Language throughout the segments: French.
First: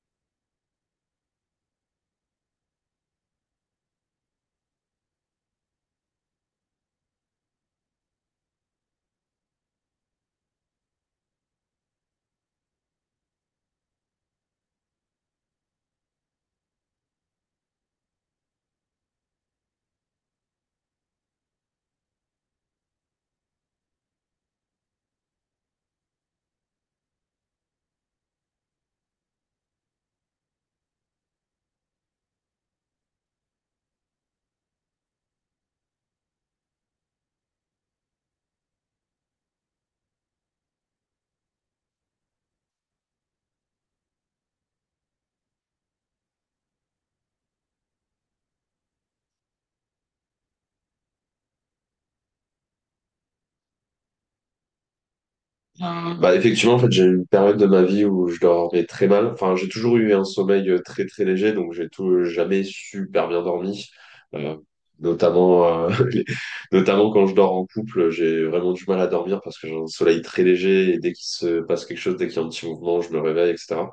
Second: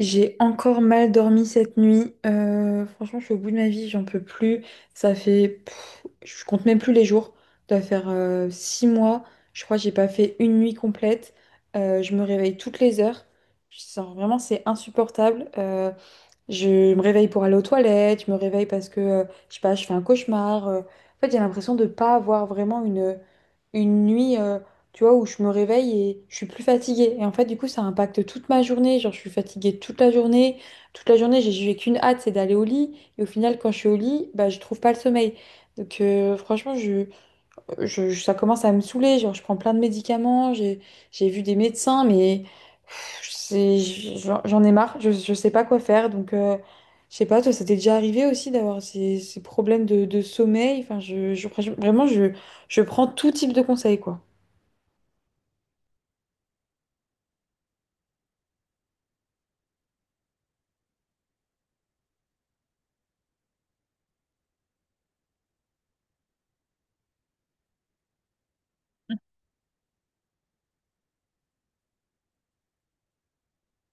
J'ai encore mal dormi cette nuit. Franchement, je suis au bout de ma vie, j'en peux plus. Ça fait, je compte même plus les jours. Ça doit faire 6 mois. Je crois que j'ai pas fait une nuit complète. Je me réveille toutes les heures. Vraiment, c'est insupportable. Je me réveille pour aller aux toilettes, je me réveille parce que, je sais pas, je fais un cauchemar. En fait, j'ai l'impression de pas avoir vraiment une nuit, tu vois, où je me réveille et je suis plus fatiguée. Et en fait, du coup, ça impacte toute ma journée. Genre, je suis fatiguée toute la journée. Toute la journée, j'ai qu'une hâte, c'est d'aller au lit. Et au final, quand je suis au lit, bah, je trouve pas le sommeil. Donc, franchement, ça commence à me saouler. Genre, je prends plein de médicaments, j'ai vu des médecins, mais pff, c'est- j'en ai marre. Je sais pas quoi faire. Donc, je sais pas, toi, ça t'est déjà arrivé aussi d'avoir ces problèmes de sommeil. Enfin, vraiment, je prends tout type de conseils, quoi. Enfin, bah effectivement, en fait, j'ai eu une période de ma vie où je dormais très mal. Enfin, j'ai toujours eu un sommeil très très léger, donc j'ai tout jamais super bien dormi. Euh, notamment, euh, les- notamment quand je dors en couple, j'ai vraiment du mal à dormir parce que j'ai un sommeil très léger et dès qu'il se passe quelque chose, dès qu'il y a un petit mouvement, je me réveille, etc.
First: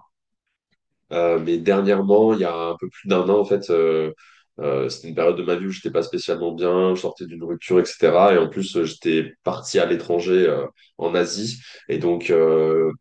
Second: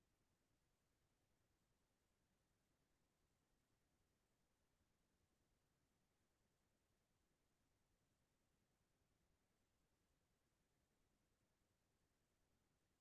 Mais dernièrement, il y a un peu plus d'un an, en fait, c'était une période de ma vie où j'étais pas spécialement bien, je sortais d'une rupture, etc. Et en plus, j'étais parti à l'étranger, en Asie. Et donc,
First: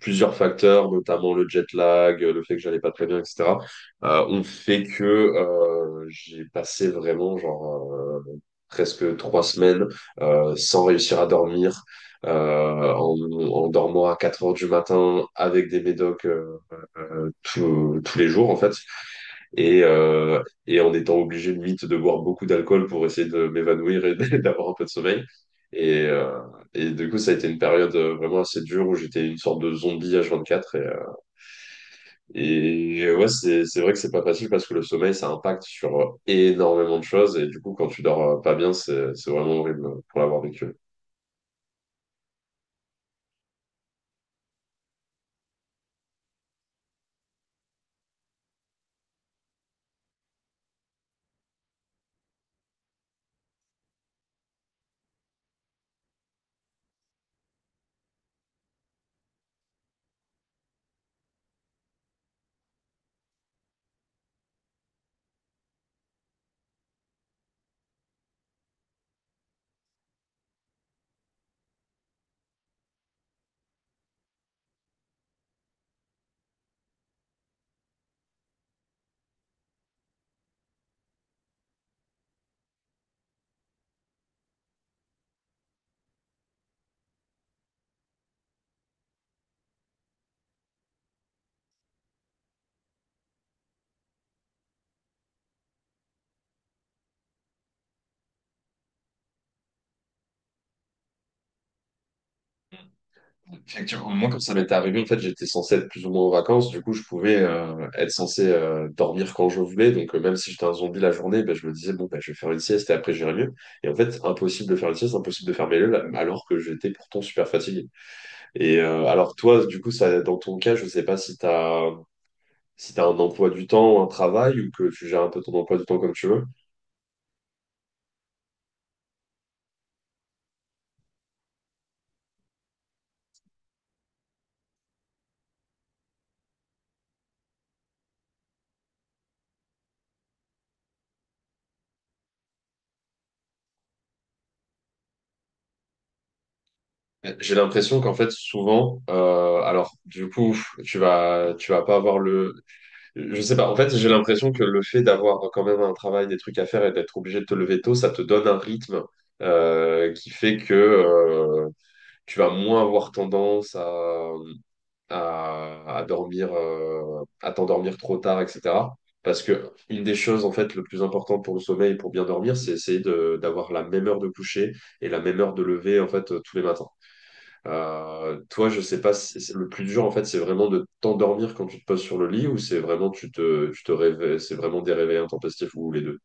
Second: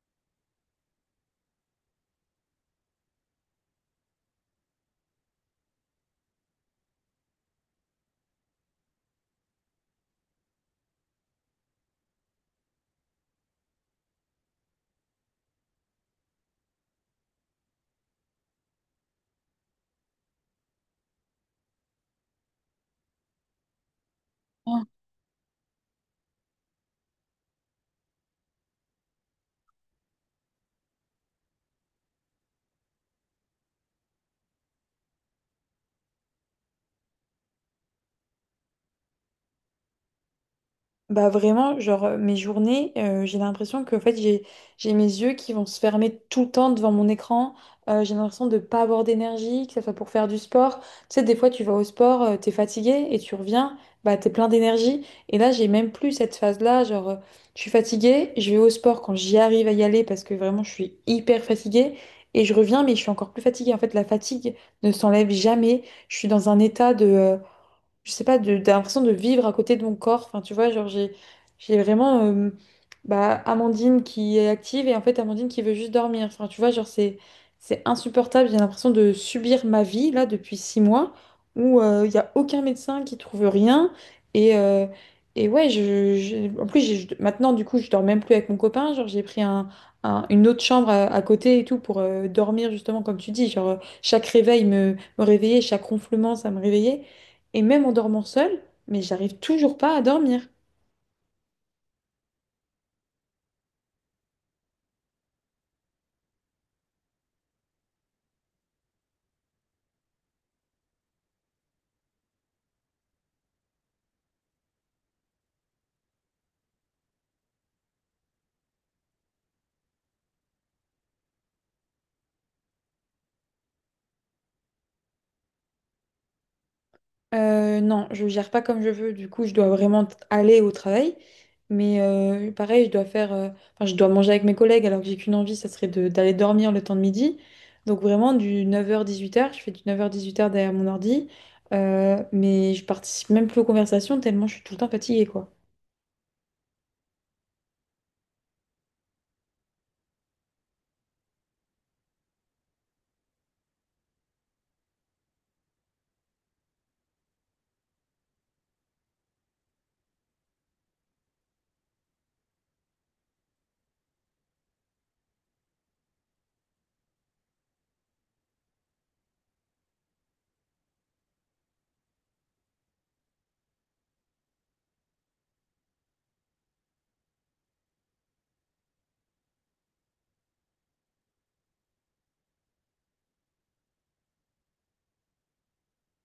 plusieurs facteurs, notamment le jet lag, le fait que j'allais pas très bien, etc., ont fait que j'ai passé vraiment, genre, presque 3 semaines sans réussir à dormir. euh, en, En dormant à 4 heures du matin avec des médocs tous les jours en fait. Et en étant obligé limite de boire beaucoup d'alcool pour essayer de m'évanouir et d'avoir un peu de sommeil. Et, euh, et du coup, ça a été une période vraiment assez dure où j'étais une sorte de zombie H24. Et ouais, c'est vrai que c'est pas facile parce que le sommeil, ça impacte sur énormément de choses. Et du coup, quand tu dors pas bien, c'est vraiment horrible pour l'avoir vécu. Bah vraiment, genre mes journées, j'ai l'impression que en fait j'ai mes yeux qui vont se fermer tout le temps devant mon écran. J'ai l'impression de pas avoir d'énergie, que ça soit pour faire du sport. Tu sais, des fois tu vas au sport, t'es fatigué et tu reviens, bah t'es plein d'énergie. Et là j'ai même plus cette phase-là, genre je suis fatiguée, je vais au sport quand j'y arrive à y aller parce que vraiment je suis hyper fatiguée et je reviens mais je suis encore plus fatiguée. En fait la fatigue ne s'enlève jamais. Je suis dans un état de je sais pas, de l'impression de vivre à côté de mon corps. Enfin, tu vois, genre, j'ai vraiment bah, Amandine qui est active et en fait Amandine qui veut juste dormir. Enfin, tu vois, genre, c'est insupportable. J'ai l'impression de subir ma vie là depuis 6 mois où il n'y a aucun médecin qui trouve rien. Et, euh, et ouais, en plus, maintenant, du coup, je dors même plus avec mon copain. Genre, j'ai pris un. Un- une autre chambre à côté et tout pour dormir, justement, comme tu dis, genre chaque réveil me réveillait, chaque ronflement ça me réveillait. Et même en dormant seule, mais j'arrive toujours pas à dormir. Effectivement, moi, quand ça m'était arrivé, en fait, j'étais censé être plus ou moins en vacances. Du coup, je pouvais être censé dormir quand je voulais. Donc, même si j'étais un zombie la journée, ben, je me disais, bon, ben, je vais faire une sieste et après, j'irai mieux. Et en fait, impossible de faire une sieste, impossible de faire mes leux, alors que j'étais pourtant super fatigué. Et alors, toi, du coup, ça, dans ton cas, je sais pas si t'as un emploi du temps, un travail, ou que tu gères un peu ton emploi du temps comme tu veux. Non, je gère pas comme je veux, du coup, je dois vraiment aller au travail. Mais pareil, je dois faire, enfin, je dois manger avec mes collègues alors que j'ai qu'une envie, ça serait d'aller dormir le temps de midi. Donc vraiment, du 9h-18h, je fais du 9h-18h derrière mon ordi. Mais je participe même plus aux conversations tellement je suis tout le temps fatiguée, quoi. J'ai l'impression qu'en fait, souvent, alors, du coup, tu vas pas avoir je sais pas. En fait, j'ai l'impression que le fait d'avoir quand même un travail, des trucs à faire et d'être obligé de te lever tôt, ça te donne un rythme qui fait que tu vas moins avoir tendance à dormir, à t'endormir trop tard, etc. Parce que une des choses, en fait, le plus important pour le sommeil, et pour bien dormir, c'est essayer d'avoir la même heure de coucher et la même heure de lever, en fait, tous les matins. Toi, je sais pas, le plus dur en fait, c'est vraiment de t'endormir quand tu te poses sur le lit ou c'est vraiment tu te réveilles, c'est vraiment des réveils intempestifs ou les deux.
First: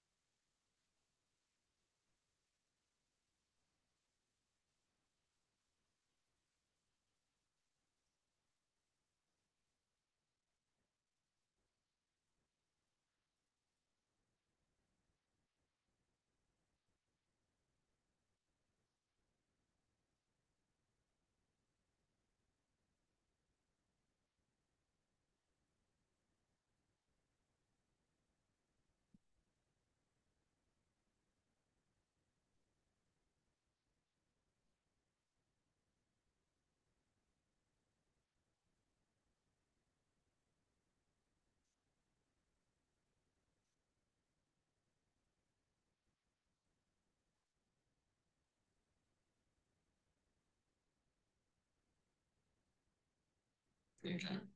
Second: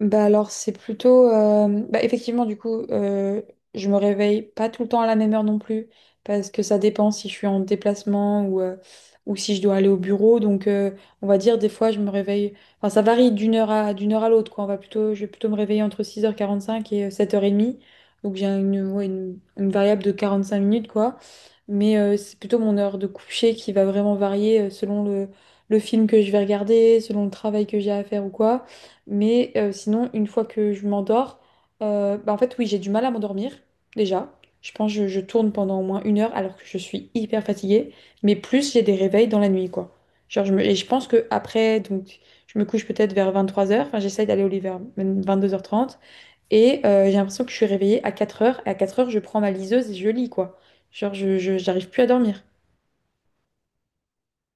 Bah alors c'est plutôt bah, effectivement, du coup je me réveille pas tout le temps à la même heure non plus, parce que ça dépend si je suis en déplacement ou si je dois aller au bureau. Donc on va dire, des fois je me réveille, enfin ça varie d'une heure à l'autre, quoi. On va plutôt Je vais plutôt me réveiller entre 6h45 et 7h30. Donc j'ai ouais, une variable de 45 minutes, quoi. Mais c'est plutôt mon heure de coucher qui va vraiment varier selon le film que je vais regarder, selon le travail que j'ai à faire ou quoi. Mais sinon, une fois que je m'endors, bah, en fait, oui, j'ai du mal à m'endormir, déjà. Je pense que je tourne pendant au moins une heure alors que je suis hyper fatiguée. Mais plus, j'ai des réveils dans la nuit, quoi. Et je pense que après, donc, je me couche peut-être vers 23 heures. Enfin, j'essaye d'aller au lit vers 22h30. Et j'ai l'impression que je suis réveillée à 4 heures. Et à 4 heures je prends ma liseuse et je lis, quoi. Genre, j'arrive plus à dormir. Ok.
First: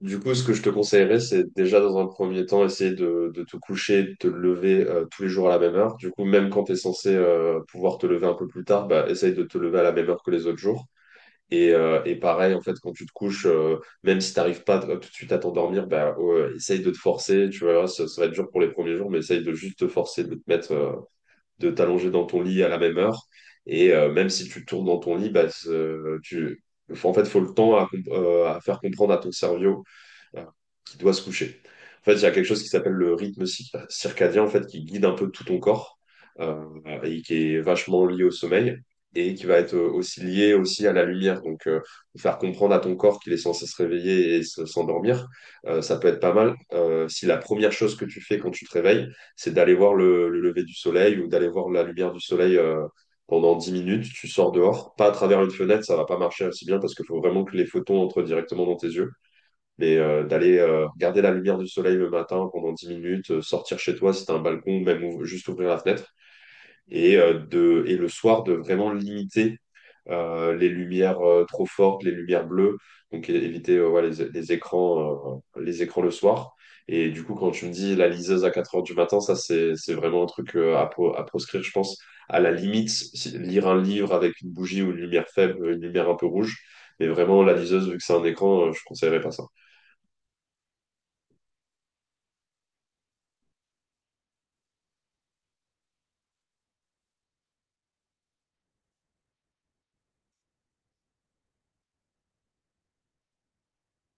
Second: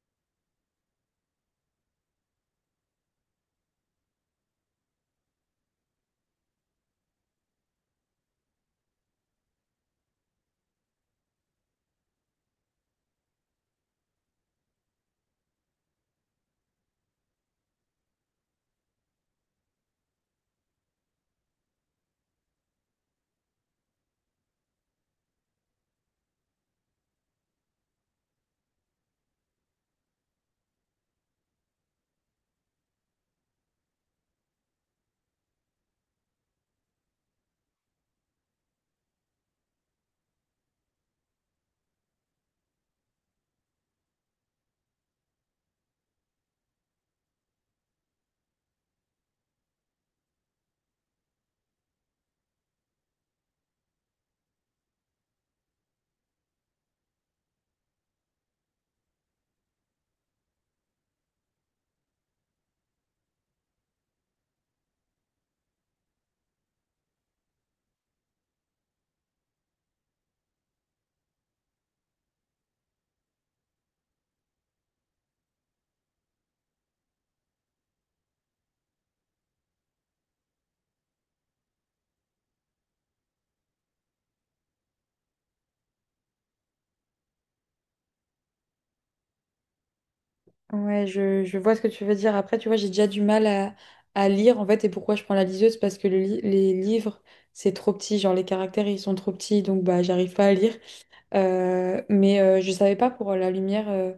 Du coup, ce que je te conseillerais, c'est déjà dans un premier temps, essayer de te coucher, de te lever tous les jours à la même heure. Du coup, même quand tu es censé pouvoir te lever un peu plus tard, bah, essaye de te lever à la même heure que les autres jours. Et pareil, en fait, quand tu te couches, même si tu n'arrives pas tout de suite à t'endormir, bah, ouais, essaye de te forcer. Tu vois, ça va être dur pour les premiers jours, mais essaye de juste te forcer, de te mettre de t'allonger dans ton lit à la même heure. Et même si tu tournes dans ton lit, bah, tu, en fait, faut le temps à, à faire comprendre à ton cerveau euh, qui doit se coucher. En fait, il y a quelque chose qui s'appelle le rythme circadien, en fait, qui guide un peu tout ton corps euh, et qui est vachement lié au sommeil et qui va être aussi lié aussi à la lumière. Donc, faire comprendre à ton corps qu'il est censé se réveiller et s'endormir, ça peut être pas mal. Si la première chose que tu fais quand tu te réveilles, c'est d'aller voir le lever du soleil ou d'aller voir la lumière du soleil pendant 10 minutes, tu sors dehors, pas à travers une fenêtre, ça va pas marcher aussi bien parce qu'il faut vraiment que les photons entrent directement dans tes yeux. Mais d'aller regarder la lumière du soleil le matin pendant 10 minutes, sortir chez toi si t'as un balcon, même juste ouvrir la fenêtre, et le soir de vraiment limiter les lumières trop fortes, les lumières bleues, donc éviter ouais, les écrans le soir. Et du coup, quand tu me dis la liseuse à 4 heures du matin, ça c'est vraiment un truc à proscrire, je pense. À la limite, lire un livre avec une bougie ou une lumière faible, une lumière un peu rouge, mais vraiment la liseuse, vu que c'est un écran, je conseillerais pas ça. Ouais, je vois ce que tu veux dire. Après, tu vois, j'ai déjà du mal à lire, en fait, et pourquoi je prends la liseuse? Parce que les livres, c'est trop petit, genre les caractères, ils sont trop petits, donc bah, j'arrive pas à lire. Je savais pas pour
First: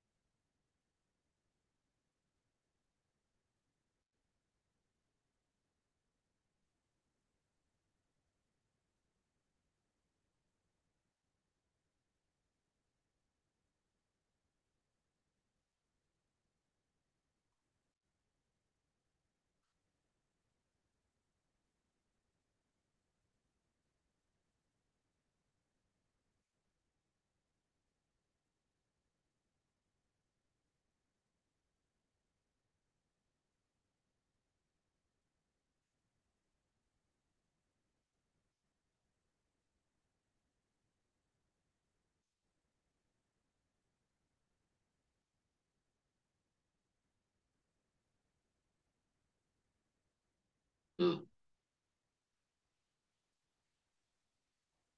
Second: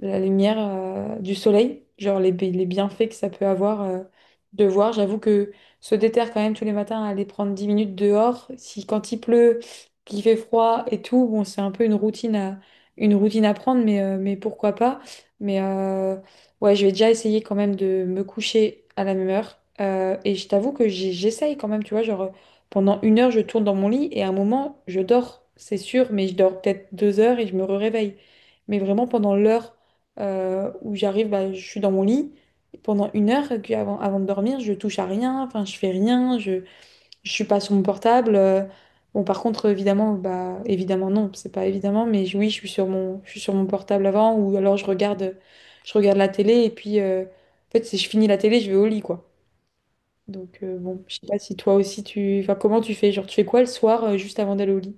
la lumière du soleil, genre les bienfaits que ça peut avoir de voir. J'avoue que se déterre quand même tous les matins à aller prendre 10 minutes dehors. Si quand il pleut, qu'il fait froid et tout, bon, c'est un peu une routine une routine à prendre, mais pourquoi pas. Mais ouais, je vais déjà essayer quand même de me coucher à la même heure. Et je t'avoue que j'essaye quand même, tu vois, genre. Pendant une heure, je tourne dans mon lit et à un moment, je dors, c'est sûr, mais je dors peut-être 2 heures et je me réveille. Mais vraiment, pendant l'heure où j'arrive, bah, je suis dans mon lit. Et pendant une heure, et puis avant, avant de dormir, je touche à rien, enfin, je fais rien, je suis pas sur mon portable. Bon, par contre, évidemment, bah, évidemment, non, c'est pas évidemment, oui, je suis je suis sur mon portable avant, ou alors je regarde la télé, et puis, en fait, si je finis la télé, je vais au lit, quoi. Donc bon, je Hmm. sais pas si toi aussi tu... Enfin, comment tu fais? Genre, tu fais quoi le soir juste avant d'aller au lit?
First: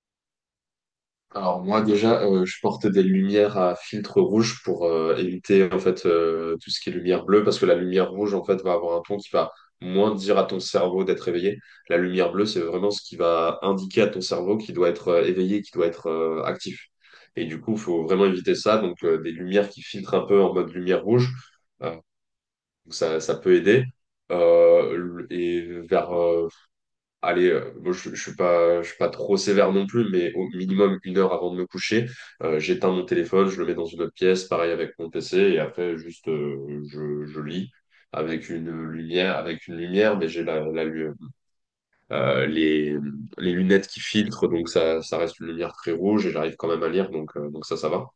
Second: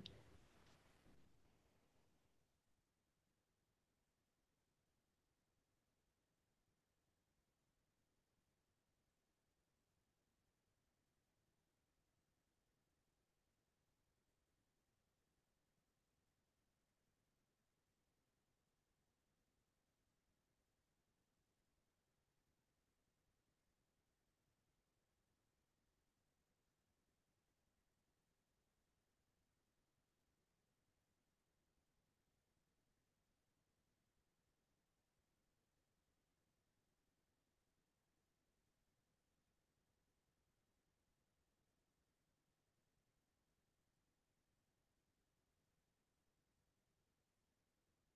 Alors moi déjà, je porte des lumières à filtre rouge pour éviter en fait tout ce qui est lumière bleue parce que la lumière rouge en fait va avoir un ton qui va moins dire à ton cerveau d'être éveillé. La lumière bleue, c'est vraiment ce qui va indiquer à ton cerveau qu'il doit être éveillé, qu'il doit être actif. Et du coup, il faut vraiment éviter ça. Donc des lumières qui filtrent un peu en mode lumière rouge, euh, donc ça peut aider. Euh, et vers euh, Moi je suis pas trop sévère non plus, mais au minimum une heure avant de me coucher, j'éteins mon téléphone, je le mets dans une autre pièce, pareil avec mon PC, et après juste je lis avec une lumière, mais j'ai euh, les, les lunettes qui filtrent, donc ça reste une lumière très rouge et j'arrive quand même à lire, donc ça va.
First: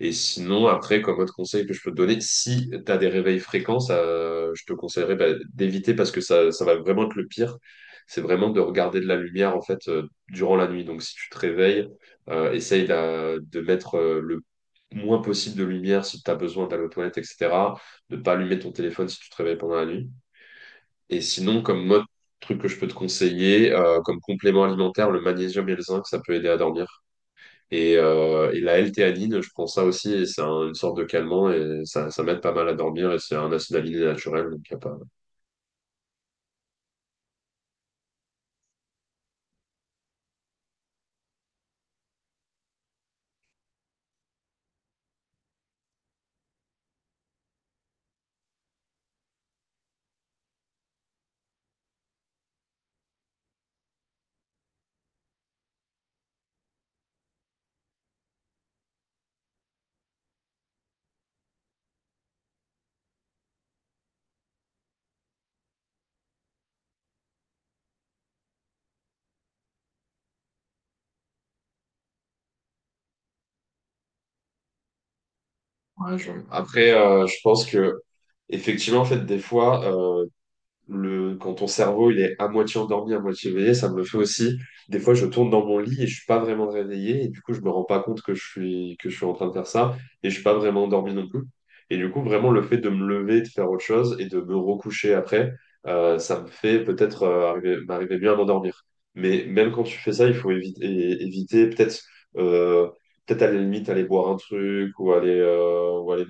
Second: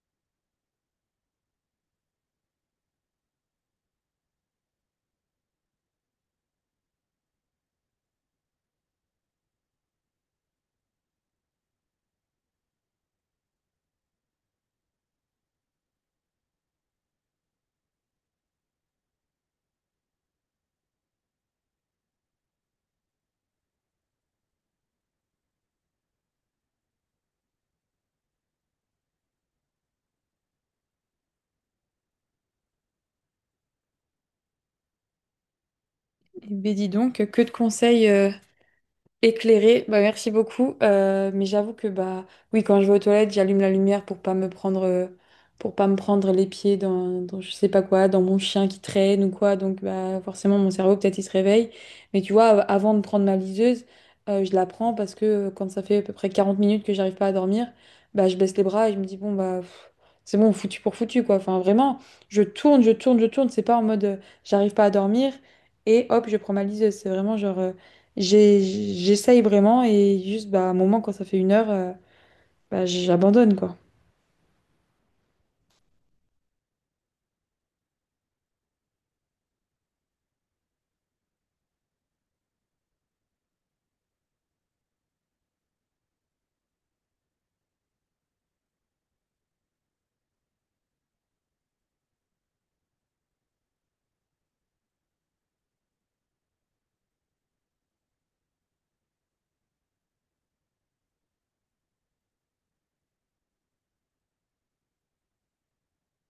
Et sinon, après, comme autre conseil que je peux te donner, si tu as des réveils fréquents, ça, je te conseillerais bah, d'éviter parce que ça va vraiment être le pire. C'est vraiment de regarder de la lumière en fait durant la nuit. Donc, si tu te réveilles, essaye de mettre le moins possible de lumière si tu as besoin d'aller aux toilettes, etc. De ne pas allumer ton téléphone si tu te réveilles pendant la nuit. Et sinon, comme autre truc que je peux te conseiller, comme complément alimentaire, le magnésium et le zinc, ça peut aider à dormir. Et la L-théanine, je prends ça aussi, et c'est une sorte de calmant, et ça m'aide pas mal à dormir, et c'est un acide aminé naturel, donc y a pas... Eh ben dis donc, que de conseils éclairé, bah merci beaucoup. Mais j'avoue que bah oui, quand je vais aux toilettes, j'allume la lumière pour pas me prendre pour pas me prendre les pieds dans je sais pas quoi, dans mon chien qui traîne ou quoi. Donc bah forcément mon cerveau peut-être il se réveille. Mais tu vois, avant de prendre ma liseuse, je la prends parce que quand ça fait à peu près 40 minutes que j'arrive pas à dormir, bah je baisse les bras et je me dis bon bah pff, c'est bon, foutu pour foutu, quoi. Enfin vraiment, je tourne, je tourne, je tourne. C'est pas en mode j'arrive pas à dormir et hop, je prends ma liseuse. C'est vraiment genre j'ai- j'essaye vraiment, et juste, bah, à un moment, quand ça fait une heure, bah, j'abandonne, quoi. Ouais, après, je pense que, effectivement, en fait, des fois, quand ton cerveau il est à moitié endormi, à moitié éveillé, ça me le fait aussi. Des fois, je tourne dans mon lit et je suis pas vraiment réveillé et du coup, je me rends pas compte que je suis en train de faire ça et je suis pas vraiment endormi non plus. Et du coup, vraiment le fait de me lever, de faire autre chose et de me recoucher après, ça me fait peut-être m'arriver bien à m'endormir. Mais même quand tu fais ça, il faut éviter, peut-être euh, à la limite aller boire un truc ou aller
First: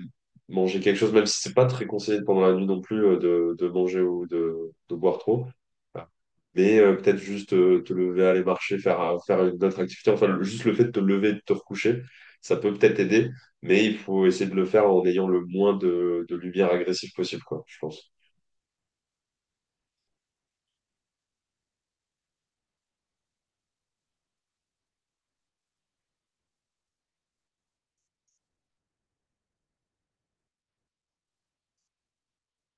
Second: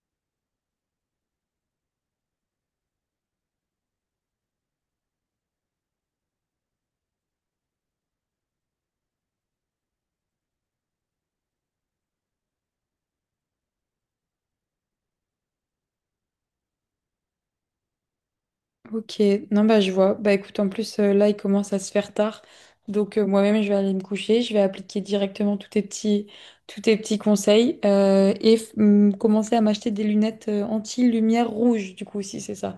manger quelque chose, même si c'est pas très conseillé pendant la nuit non plus de manger ou de boire trop. Voilà. Mais peut-être juste te lever, aller marcher, faire une autre activité. Enfin, juste le fait de te lever et de te recoucher, ça peut peut-être aider, mais il faut essayer de le faire en ayant le moins de lumière agressive possible, quoi, je pense. Ok, non, bah, je vois. Bah, écoute, en plus, là, il commence à se faire tard. Donc, moi-même, je vais aller me coucher. Je vais appliquer directement tous tes petits conseils et commencer à m'acheter des lunettes anti-lumière rouge, du coup, si c'est ça.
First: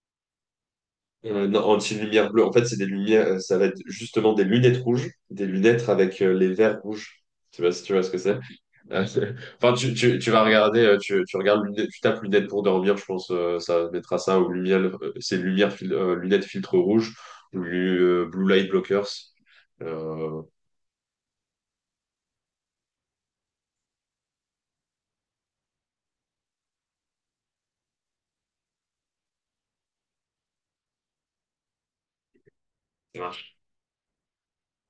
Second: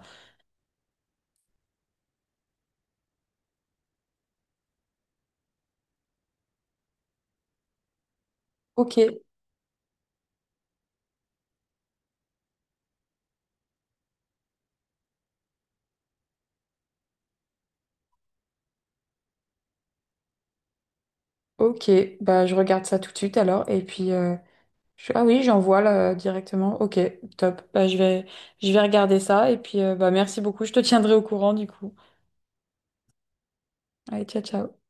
Non, anti-lumière bleue, en fait, c'est des lumières, ça va être justement des lunettes rouges, des lunettes avec les verres rouges. Je sais pas si tu vois ce que c'est. Ok, Ah, c'est- enfin, tu vas regarder, tu regardes lunettes, tu tapes lunettes pour dormir, je pense, ça mettra ça aux lumières, lunettes filtre rouge, ou blue light blockers. Euh, ok. Bah, je regarde ça tout de suite, alors. Et puis, ah oui, j'envoie là directement. Ok, top. Bah, je vais regarder ça, et puis bah, merci beaucoup. Je te tiendrai au courant, du coup. Allez, ciao, ciao.